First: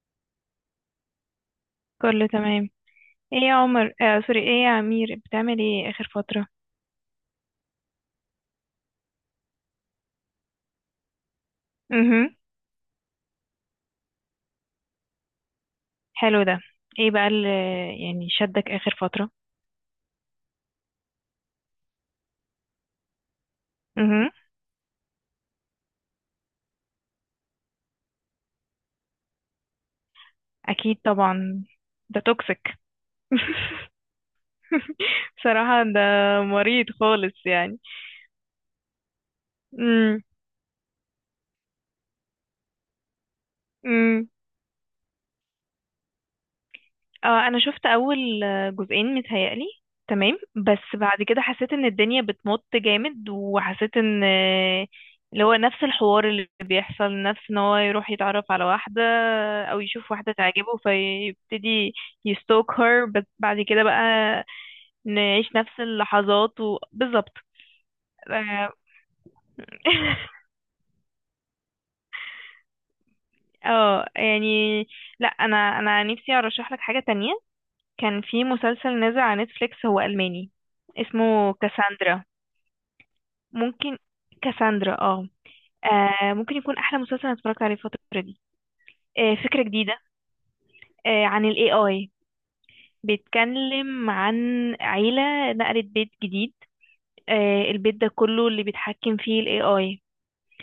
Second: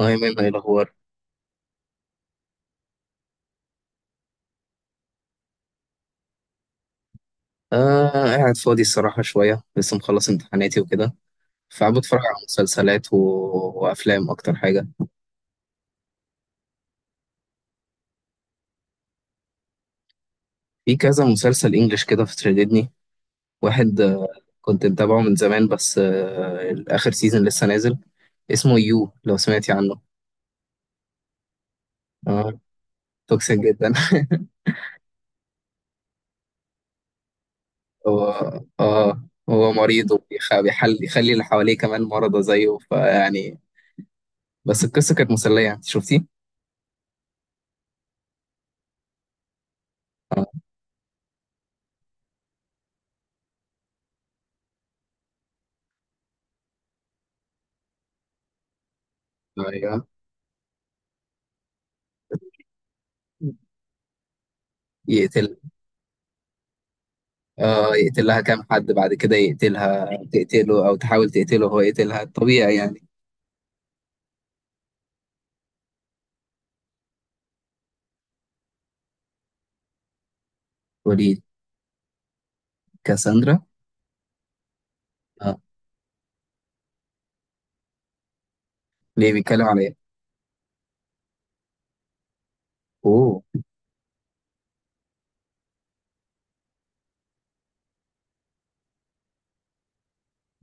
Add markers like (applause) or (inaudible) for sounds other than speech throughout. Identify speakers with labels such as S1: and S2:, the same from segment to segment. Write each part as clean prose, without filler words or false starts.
S1: أيمن، إيه الأخبار؟
S2: كله تمام. ايه يا عمر، سوري، ايه يا امير، بتعمل ايه اخر فترة؟
S1: آه، قاعد فاضي الصراحة شوية، لسه مخلص امتحاناتي وكده، فقاعد بتفرج
S2: امم.
S1: على مسلسلات و... وأفلام أكتر حاجة.
S2: حلو ده. ايه بقى اللي يعني شدك اخر فترة؟
S1: في كذا مسلسل إنجليش كده، في تشددني واحد،
S2: امم.
S1: كنت متابعه من زمان، بس آخر سيزون لسه نازل، اسمه يو، لو سمعتي عنه.
S2: اكيد طبعا. ده
S1: آه،
S2: توكسيك.
S1: توكسيك جدا.
S2: (laughs) بصراحة ده مريض خالص يعني.
S1: (laughs) هو آه هو مريض، وبيخ- بيحل يخلي اللي حواليه كمان مرضى زيه فيعني،
S2: امم.
S1: بس القصة كانت مسلية، أنت شفتيه؟
S2: آه، انا شفت اول جزئين متهيألي. تمام،
S1: آه،
S2: بس بعد كده حسيت ان الدنيا بتمط جامد، وحسيت ان اللي هو نفس الحوار اللي بيحصل، نفس ان هو يروح يتعرف على واحدة او
S1: أيوه،
S2: يشوف واحدة تعجبه، فيبتدي يستوك هير، بس بعد كده بقى نعيش
S1: يقتل
S2: نفس اللحظات، وبالظبط.
S1: اه يقتل لها كام
S2: اه.
S1: حد بعد كده يقتلها،
S2: (laughs)
S1: تقتله او تحاول تقتله، هو يقتلها الطبيعي يعني.
S2: يعني، لا، انا نفسي ارشح لك حاجة تانية. كان في مسلسل نازل على نتفليكس، هو ألماني،
S1: وليد،
S2: اسمه كاساندرا.
S1: كاساندرا،
S2: ممكن. كاساندرا، اه.
S1: اه
S2: ممكن يكون احلى مسلسل انا اتفرجت عليه الفتره دي.
S1: ليه؟ بيتكلم
S2: فكره
S1: على
S2: جديده.
S1: ايه؟
S2: عن الـAI.
S1: اوه.
S2: بيتكلم عن عيله نقلت بيت جديد. البيت ده كله اللي بيتحكم فيه الـAI.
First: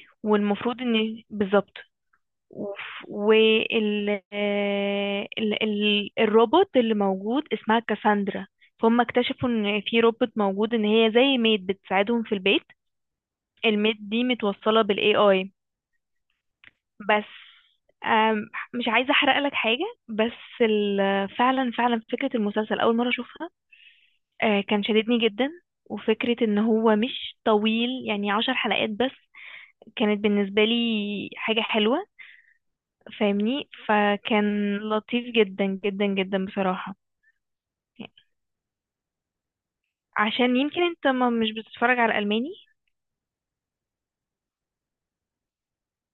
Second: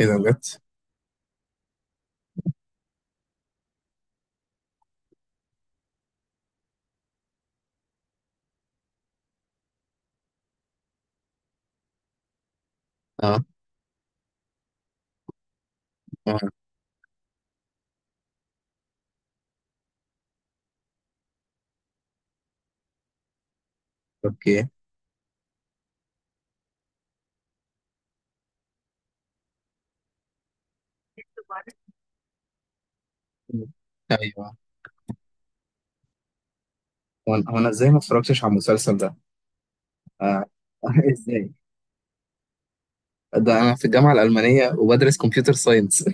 S1: ايه ده بجد؟
S2: والمفروض ان بالظبط. وف- وال آه، ال... ال... الروبوت اللي موجود اسمها كاساندرا. فهم اكتشفوا ان في روبوت موجود، ان هي زي ميد بتساعدهم في البيت.
S1: اه،
S2: الميد دي متوصله بالـAI،
S1: اه،
S2: بس. آم، مش عايزة احرق لك حاجة، بس فعلا فعلا فكرة المسلسل اول مرة اشوفها.
S1: اوكي،
S2: كان شددني جدا. وفكرة ان هو مش طويل، يعني 10 حلقات بس، كانت بالنسبة لي حاجة حلوة. فاهمني؟
S1: ايوه.
S2: فكان لطيف جدا جدا جدا بصراحة.
S1: هو انا ازاي ما اتفرجتش على المسلسل ده؟ آه.
S2: عشان يمكن انت
S1: (laughs)
S2: ما مش
S1: ازاي؟
S2: بتتفرج على ألماني.
S1: ده انا في الجامعه الالمانيه وبدرس كمبيوتر ساينس.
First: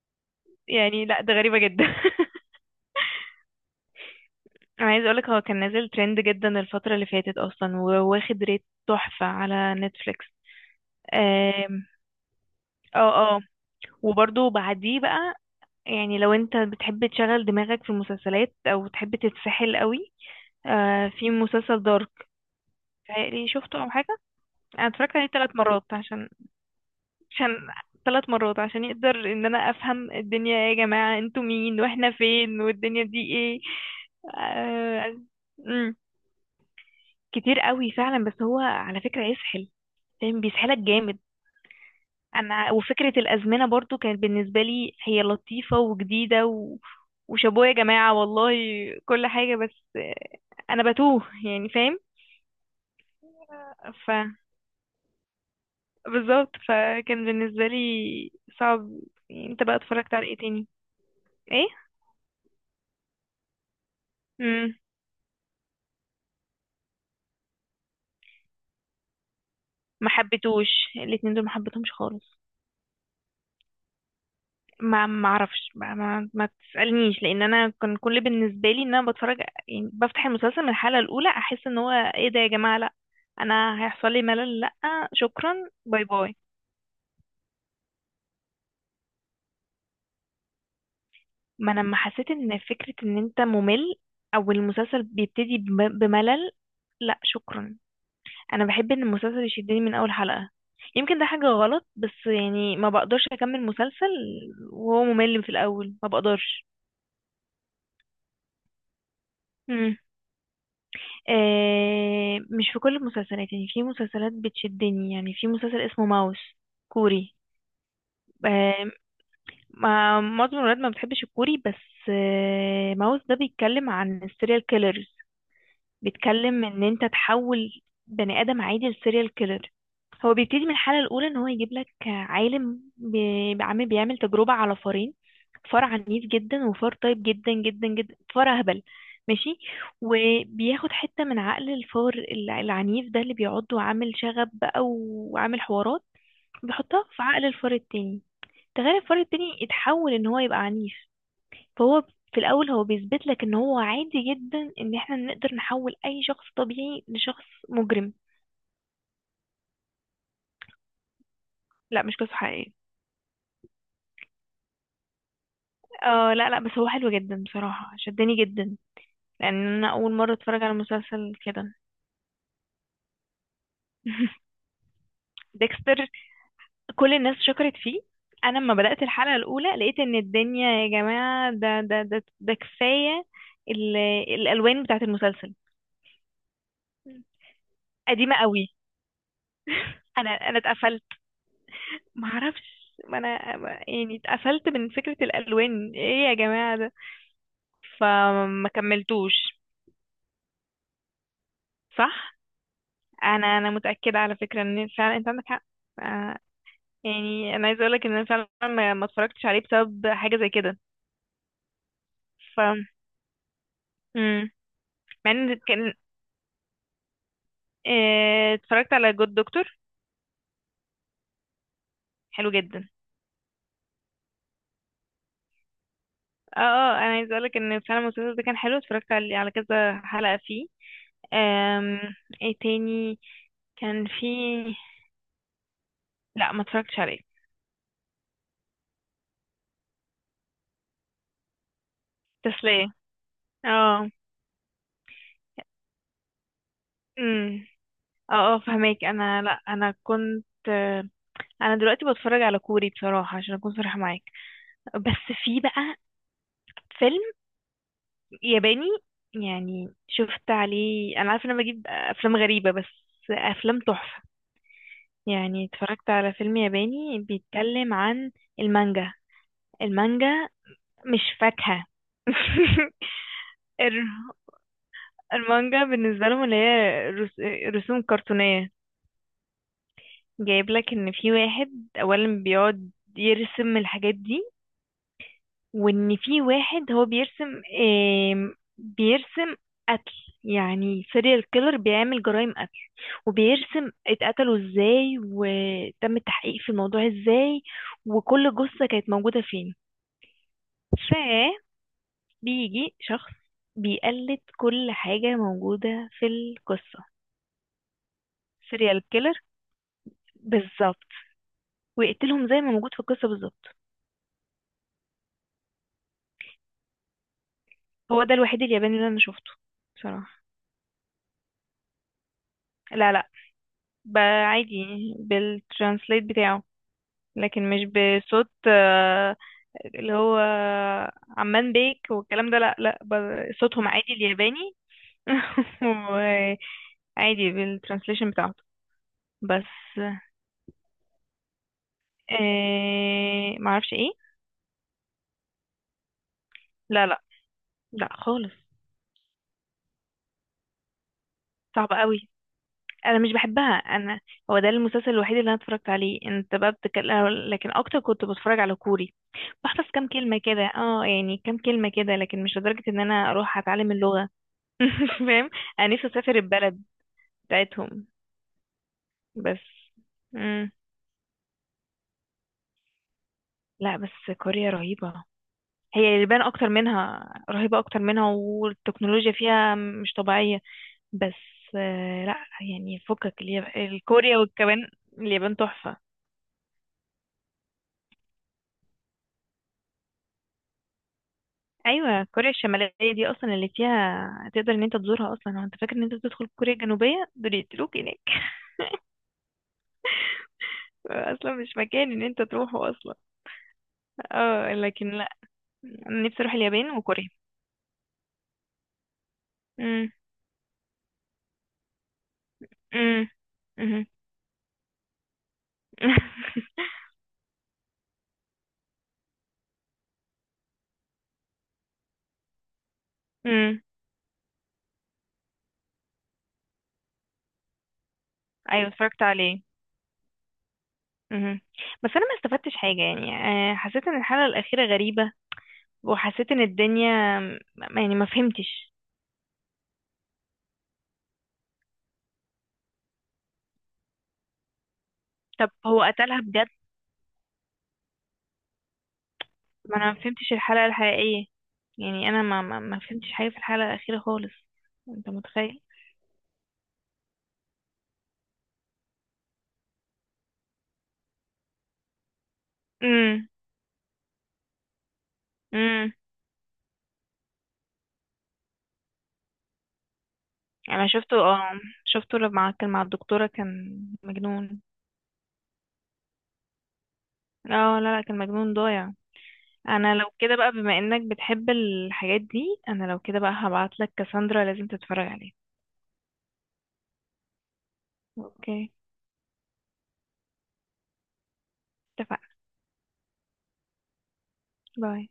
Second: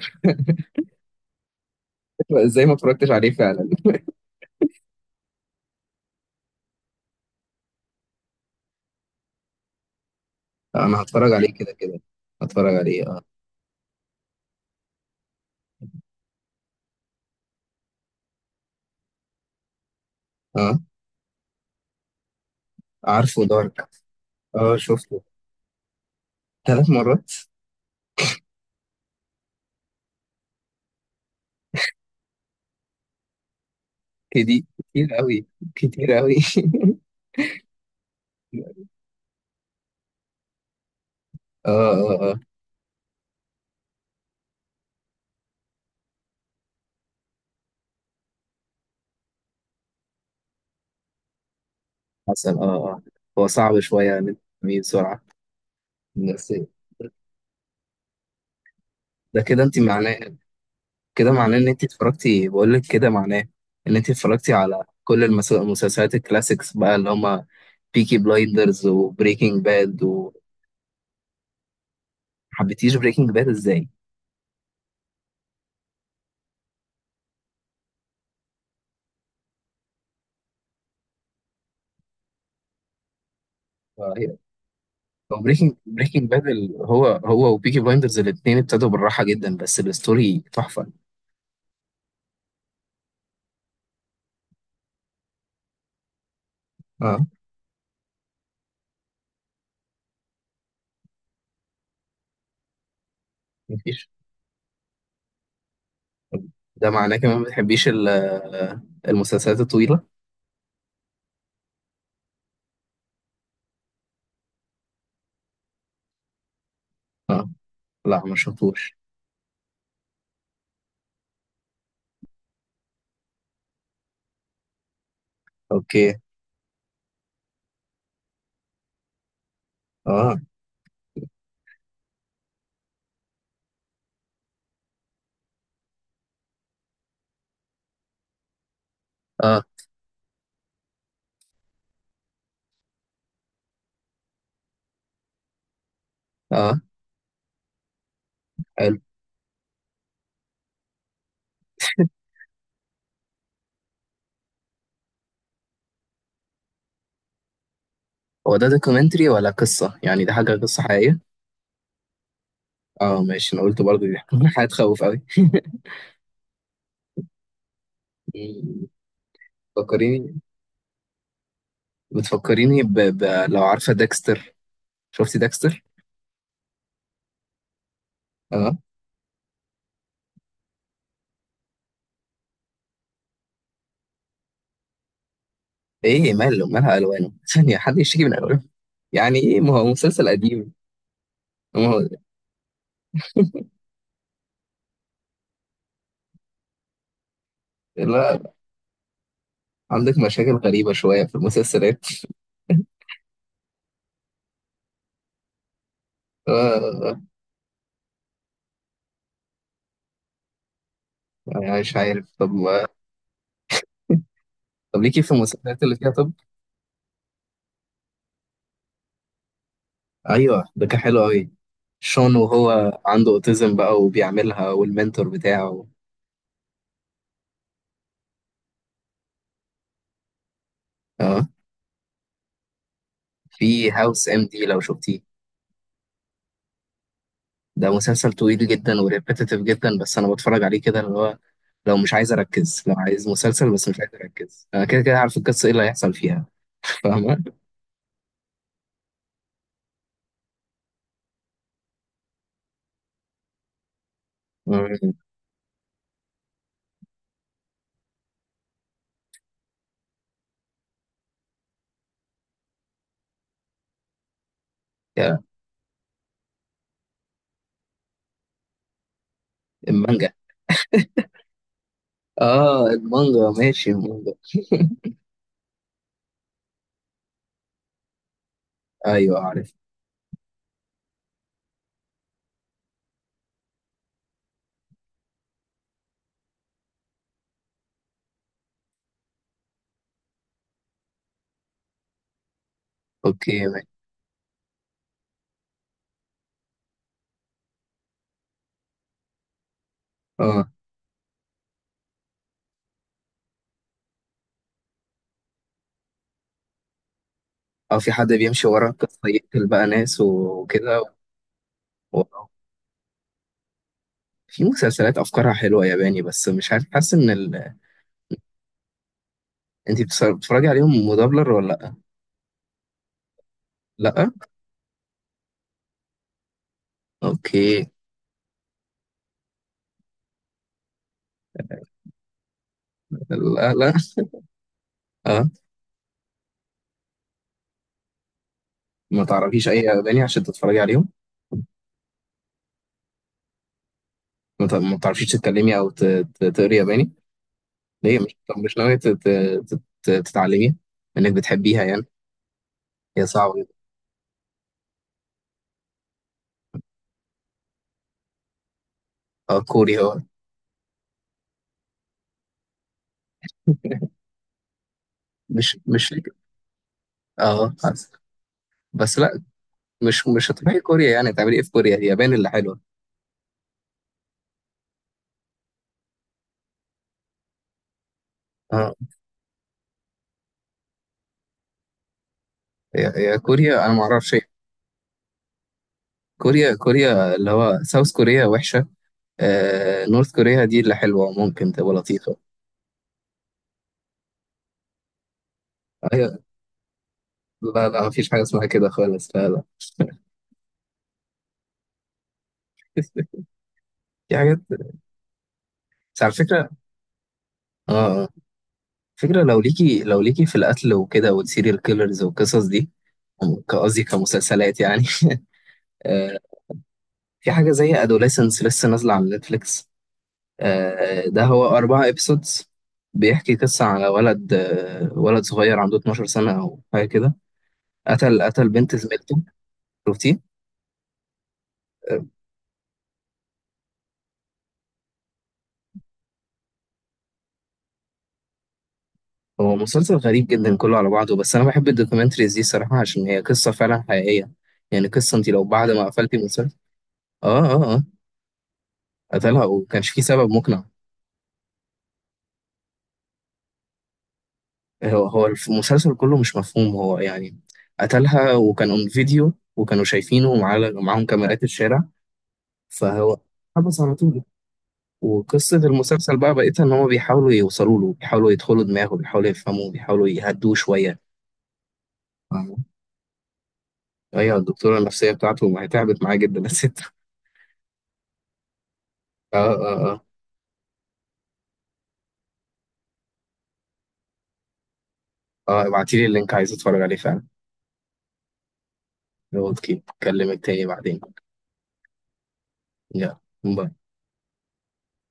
S2: يعني لا، ده غريبة جدا. (laughs)
S1: (laughs) ازاي ما اتفرجتش عليه فعلا؟
S2: انا عايزة اقولك، هو كان نازل ترند جدا الفترة اللي فاتت اصلا، وواخد ريت تحفة على نتفليكس.
S1: انا هتفرج عليه كده كده، هتفرج عليه اه.
S2: اه، اه. وبرضه بعديه بقى، يعني لو انت بتحب تشغل دماغك في المسلسلات او تحب تتسحل قوي،
S1: اه،
S2: في مسلسل دارك.
S1: عارفه
S2: يعني شفته
S1: دارك،
S2: او حاجه؟
S1: اه
S2: انا اتفرجت
S1: شفته.
S2: عليه 3 مرات عشان
S1: 3 مرات؟
S2: عشان 3 مرات عشان يقدر ان انا افهم الدنيا. ايه يا جماعه، انتوا مين واحنا فين والدنيا دي ايه؟
S1: كدي كتير
S2: آه.
S1: قوي،
S2: مم.
S1: كتير قوي. (laughs)
S2: كتير قوي فعلا، بس هو على فكره يسحل. فاهم؟ بيسحلك جامد.
S1: اه، اه، اه، آه.
S2: انا، وفكرة الازمنة برضو كانت بالنسبة لي هي لطيفة وجديدة. وشابوه يا جماعة والله، كل حاجة، بس انا بتوه يعني. فاهم؟
S1: حسن، اه، اه. هو صعب
S2: ف
S1: شوية ان انت تفهميه بسرعة، بس.
S2: بالظبط، فكان بالنسبة لي صعب.
S1: ده
S2: يعني
S1: كده
S2: انت بقى
S1: انت
S2: اتفرجت على
S1: معناه،
S2: ايه تاني؟
S1: كده معناه ان
S2: ايه؟
S1: انت اتفرجتي، بقول لك كده معناه ان انت اتفرجتي
S2: امم.
S1: على كل المسلسلات الكلاسيكس بقى، اللي هما بيكي بلايندرز وبريكنج باد.
S2: ما حبيتوش. الاتنين دول ما حبيتهمش خالص.
S1: وحبيتيش بريكنج باد ازاي؟
S2: ما اعرفش، ما تسالنيش، لان انا كان كل بالنسبه لي ان انا بتفرج. يعني بفتح المسلسل من الحلقه الاولى، احس ان هو ايه ده يا جماعه، لا، انا هيحصل
S1: آه،
S2: لي
S1: هي-
S2: ملل، لا
S1: هو
S2: شكرا،
S1: بريكنج
S2: باي
S1: بريكنج
S2: باي.
S1: باد هو وبيكي بلايندرز، الاتنين ابتدوا بالراحة جدا، بس الستوري تحفة.
S2: ما انا لما حسيت ان فكره ان انت ممل او المسلسل بيبتدي بملل،
S1: اه،
S2: لا شكرا. انا بحب ان المسلسل يشدني من اول حلقه. يمكن ده حاجه غلط، بس يعني ما بقدرش اكمل مسلسل.
S1: مفيش.
S2: وهو ممل في الاول، ما بقدرش.
S1: ده معناه كمان ما بتحبيش المسلسلات الطويلة؟
S2: آه، مش في كل المسلسلات يعني، في مسلسلات بتشدني، يعني في مسلسل اسمه ماوس، كوري.
S1: اه، لا ما
S2: آه
S1: شفتوش.
S2: معظم الولاد ما بتحبش الكوري، بس ماوس ده بيتكلم عن السيريال كيلرز.
S1: اوكي،
S2: بيتكلم ان انت تحول بني ادم عادي لسيريال كيلر. هو
S1: اه،
S2: بيبتدي من الحلقة الأولى، إن هو يجيب لك عالم عامل بيعمل تجربة على فارين. فار عنيف جدا، وفار طيب جدا جدا جدا، فار أهبل، ماشي.
S1: اه،
S2: وبياخد حتة من عقل الفار العنيف ده، اللي بيعض وعامل شغب بقى وعامل حوارات،
S1: اه،
S2: بيحطها في عقل الفار التاني. تخيل
S1: حلو.
S2: الفار التاني اتحول إن هو يبقى عنيف. فهو، في الاول، هو بيثبت لك ان هو عادي جدا، ان احنا نقدر نحول اي شخص طبيعي لشخص مجرم.
S1: هو ده دوكيومنتري ولا قصة؟ يعني ده حاجة قصة حقيقية؟
S2: لا، مش قصة حقيقية.
S1: اه ماشي، انا قلت برضه دي. (laughs) حاجة تخوف قوي.
S2: اه، لا، لا، بس هو حلو جدا بصراحة، شدني جدا. لان انا اول مرة
S1: بتفكريني
S2: اتفرج على مسلسل كده.
S1: بتفكريني لو عارفة
S2: (laughs)
S1: ديكستر، شفتي ديكستر.
S2: ديكستر، كل الناس شكرت فيه. انا لما
S1: اه،
S2: بدأت الحلقة الاولى لقيت ان الدنيا يا جماعة، ده كفاية. ال- الالوان بتاعت المسلسل
S1: ايه مالها الوانه؟ (laughs) ثانية، حد يشتكي من
S2: قديمة
S1: الوانه؟
S2: قوي.
S1: يعني ايه؟ ما هو مسلسل
S2: انا
S1: قديم،
S2: اتقفلت.
S1: ما هو
S2: معرفش، ما انا. يعني اتقفلت من فكرة الالوان، ايه يا جماعة ده.
S1: لا.
S2: فما كملتوش.
S1: عندك مشاكل غريبة شوية في المسلسلات،
S2: صح. انا متأكدة، على فكرة، ان فعلا انت عندك حق. آه،
S1: آه، آه،
S2: يعني انا عايزة اقولك ان انا فعلا ما اتفرجتش عليه بسبب حاجة زي كده.
S1: يعني مش عارف، طب
S2: ف مم.
S1: طب ليكي في
S2: مع ان
S1: المسلسلات
S2: كان
S1: اللي فيها طب؟
S2: اتفرجت على جود دكتور.
S1: ايوه، ده كان حلو قوي، شون
S2: حلو جدا.
S1: وهو عنده اوتيزم بقى وبيعملها والمنتور بتاعه.
S2: اه، اه، انا عايزة اقولك ان فعلا المسلسل ده كان حلو، اتفرجت على كذا حلقة فيه.
S1: اه،
S2: آم، ايه تاني؟
S1: في
S2: كان في.
S1: هاوس ام دي، لو شفتيه.
S2: لا، ما اتفرجتش عليه.
S1: ده مسلسل طويل جدا وريبيتيتيف جدا، بس انا بتفرج عليه كده اللي هو، لو مش عايز اركز،
S2: تسلية.
S1: لو عايز مسلسل بس مش عايز
S2: اه.
S1: اركز، انا كده كده عارف القصه ايه اللي هيحصل فيها، فاهمه.
S2: امم. اه، اه، فهماك. انا، لا، انا كنت. انا دلوقتي بتفرج على كوري بصراحة، عشان اكون صريحة معاك.
S1: مم.
S2: بس في بقى فيلم ياباني. يعني شفت عليه، انا عارفة ان انا بجيب افلام غريبة، بس افلام تحفة.
S1: يا،
S2: يعني اتفرجت على فيلم ياباني بيتكلم عن المانجا.
S1: المانجا،
S2: المانجا مش فاكهة. (laughs)
S1: اه المانجا، ماشي
S2: الر-
S1: المانجا،
S2: المانجا بالنسبة لهم، اللي هي رسوم كرتونية.
S1: ايوه عارف،
S2: جايب لك ان في واحد اولا بيقعد يرسم الحاجات دي. وان في واحد هو بيرسم قتل. يعني سيريال كيلر بيعمل جرائم قتل.
S1: اوكي ماشي،
S2: وبيرسم اتقتلوا ازاي، وتم التحقيق في الموضوع ازاي. وكل جثة كانت موجودة فين.
S1: اه،
S2: فبيجي شخص بيقلد كل حاجة موجودة في القصة.
S1: اه. في حد بيمشي ورا
S2: سيريال
S1: قصه
S2: كيلر،
S1: يقتل بقى ناس
S2: بالظبط.
S1: وكده و...
S2: ويقتلهم زي ما موجود في القصة بالظبط.
S1: في مسلسلات افكارها حلوه ياباني، بس مش عارف، حاسس ان
S2: هو ده الوحيد الياباني اللي انا شفته.
S1: انت
S2: بصراحة،
S1: بتتفرجي عليهم مدبلر ولا؟
S2: لا، لا،
S1: لا،
S2: ب-
S1: لا،
S2: عادي، بالترانسليت بتاعه. لكن مش
S1: اوكي،
S2: بصوت اللي هو عمان بيك والكلام ده، لا، لا،
S1: لا،
S2: صوتهم
S1: لا.
S2: عادي الياباني.
S1: اه،
S2: (laughs) وعادي، بالترانسليشن بتاعته.
S1: ما
S2: بس،
S1: تعرفيش اي ياباني عشان تتفرجي عليهم؟
S2: معرفش ايه.
S1: ما تعرفيش تتكلمي او تقري
S2: لا،
S1: ياباني؟
S2: لا، لا
S1: ليه؟ مش،
S2: خالص.
S1: طب مش ناويه تتعلمي؟ انك بتحبيها
S2: صعب
S1: يعني.
S2: قوي. انا
S1: هي
S2: مش
S1: صعبه
S2: بحبها
S1: جدا.
S2: انا. هو ده المسلسل الوحيد اللي انا اتفرجت عليه، انت بقى بتتكلم، لكن اكتر كنت بتفرج على كوري.
S1: اه،
S2: بحفظ
S1: كوري
S2: كام
S1: هو.
S2: كلمة كده، اه يعني كام كلمة كده، لكن مش لدرجة ان انا اروح اتعلم
S1: (laughs)
S2: اللغة. (laughs) فاهم؟
S1: مش
S2: انا نفسي
S1: مش لك.
S2: اسافر البلد
S1: اه
S2: بتاعتهم،
S1: بس، بس لا،
S2: بس.
S1: مش
S2: مم.
S1: هتروحي كوريا، يعني هتعملي ايه في كوريا؟ هي يابان اللي حلوه.
S2: لا، بس كوريا رهيبة. هي اليابان اكتر منها، رهيبة اكتر منها،
S1: اه،
S2: والتكنولوجيا فيها مش طبيعية. بس، لا. يعني
S1: هي هي
S2: فكك
S1: كوريا، انا ما اعرفش
S2: الكوريا
S1: إيه.
S2: وكمان اليابان تحفة.
S1: كوريا، كوريا اللي هو ساوث كوريا وحشه، آه، نورث كوريا دي اللي حلوه، ممكن تبقى
S2: ايوه،
S1: لطيفه.
S2: كوريا الشماليه دي اصلا اللي فيها تقدر ان انت تزورها اصلا، هو انت فاكر ان انت
S1: أيوة.
S2: تدخل كوريا الجنوبيه؟ دول
S1: لا،
S2: يقتلوك
S1: لا، مفيش
S2: هناك.
S1: حاجة اسمها كده خالص، لا، لا. (laughs)
S2: (laughs) اصلا مش مكان ان انت تروحه اصلا.
S1: في حاجات.
S2: اه، لكن لا، انا
S1: بس على
S2: نفسي اروح
S1: فكرة،
S2: اليابان وكوريا.
S1: اه اه فكرة، لو ليكي
S2: امم،
S1: لو ليكي في القتل وكده، والسيريال كيلرز والقصص دي،
S2: امم،
S1: قصدي
S2: امم،
S1: كمسلسلات يعني. (laughs) آه. في حاجة زي أدوليسنس لسه نازلة على نتفليكس، ده هو 4 إبسودز، بيحكي
S2: امم.
S1: قصة على ولد صغير عنده 12 سنة أو حاجة كده، قتل
S2: (laughs) ايوه،
S1: بنت
S2: اتفرجت
S1: زميلته،
S2: عليه.
S1: شفتيه؟
S2: امم. بس انا ما استفدتش حاجه يعني. حسيت ان الحلقه الاخيره غريبه. وحسيت ان الدنيا، يعني ما فهمتش.
S1: هو مسلسل غريب جدا كله على بعضه، بس انا بحب الدوكيومنتريز دي صراحة، عشان هي قصة فعلا حقيقية، يعني قصة انت لو
S2: طب
S1: بعد
S2: هو
S1: ما قفلتي
S2: قتلها بجد؟
S1: المسلسل، اه، اه، اه، قتلها
S2: ما
S1: وكانش
S2: انا
S1: فيه
S2: ما
S1: سبب
S2: فهمتش
S1: مقنع.
S2: الحلقة الحقيقية. يعني انا ما فهمتش حاجة في الحلقة الأخيرة خالص.
S1: هو
S2: انت
S1: هو
S2: متخيل؟
S1: المسلسل كله مش مفهوم، هو يعني، قتلها وكان اون فيديو وكانوا شايفينه، ومعاه معاهم كاميرات الشارع، فهو
S2: امم.
S1: حبس على طول. وقصة
S2: امم.
S1: المسلسل بقى بقيتها، ان هما بيحاولوا يوصلوا له، بيحاولوا يدخلوا دماغه، بيحاولوا يفهموه، بيحاولوا يهدوه
S2: انا
S1: شوية،
S2: شفته، اه. شفته لما
S1: فاهمة؟
S2: كان مع الدكتورة، كان
S1: ايوه،
S2: مجنون.
S1: الدكتورة النفسية بتاعته، ما هي تعبت معاه جدا الست.
S2: اه، لا، لا، كان مجنون ضايع.
S1: (laughs) اه، اه،
S2: انا
S1: آه.
S2: لو كده بقى، بما انك بتحب الحاجات دي، انا لو كده بقى هبعتلك كاساندرا، لازم تتفرج عليها.
S1: اه، ابعتيلي اللينك، عايز اتفرج عليه فعلا.
S2: اوكي،
S1: نقعد كده، اكلمك تاني بعدين،
S2: اتفقنا.
S1: يلا، باي.
S2: باي.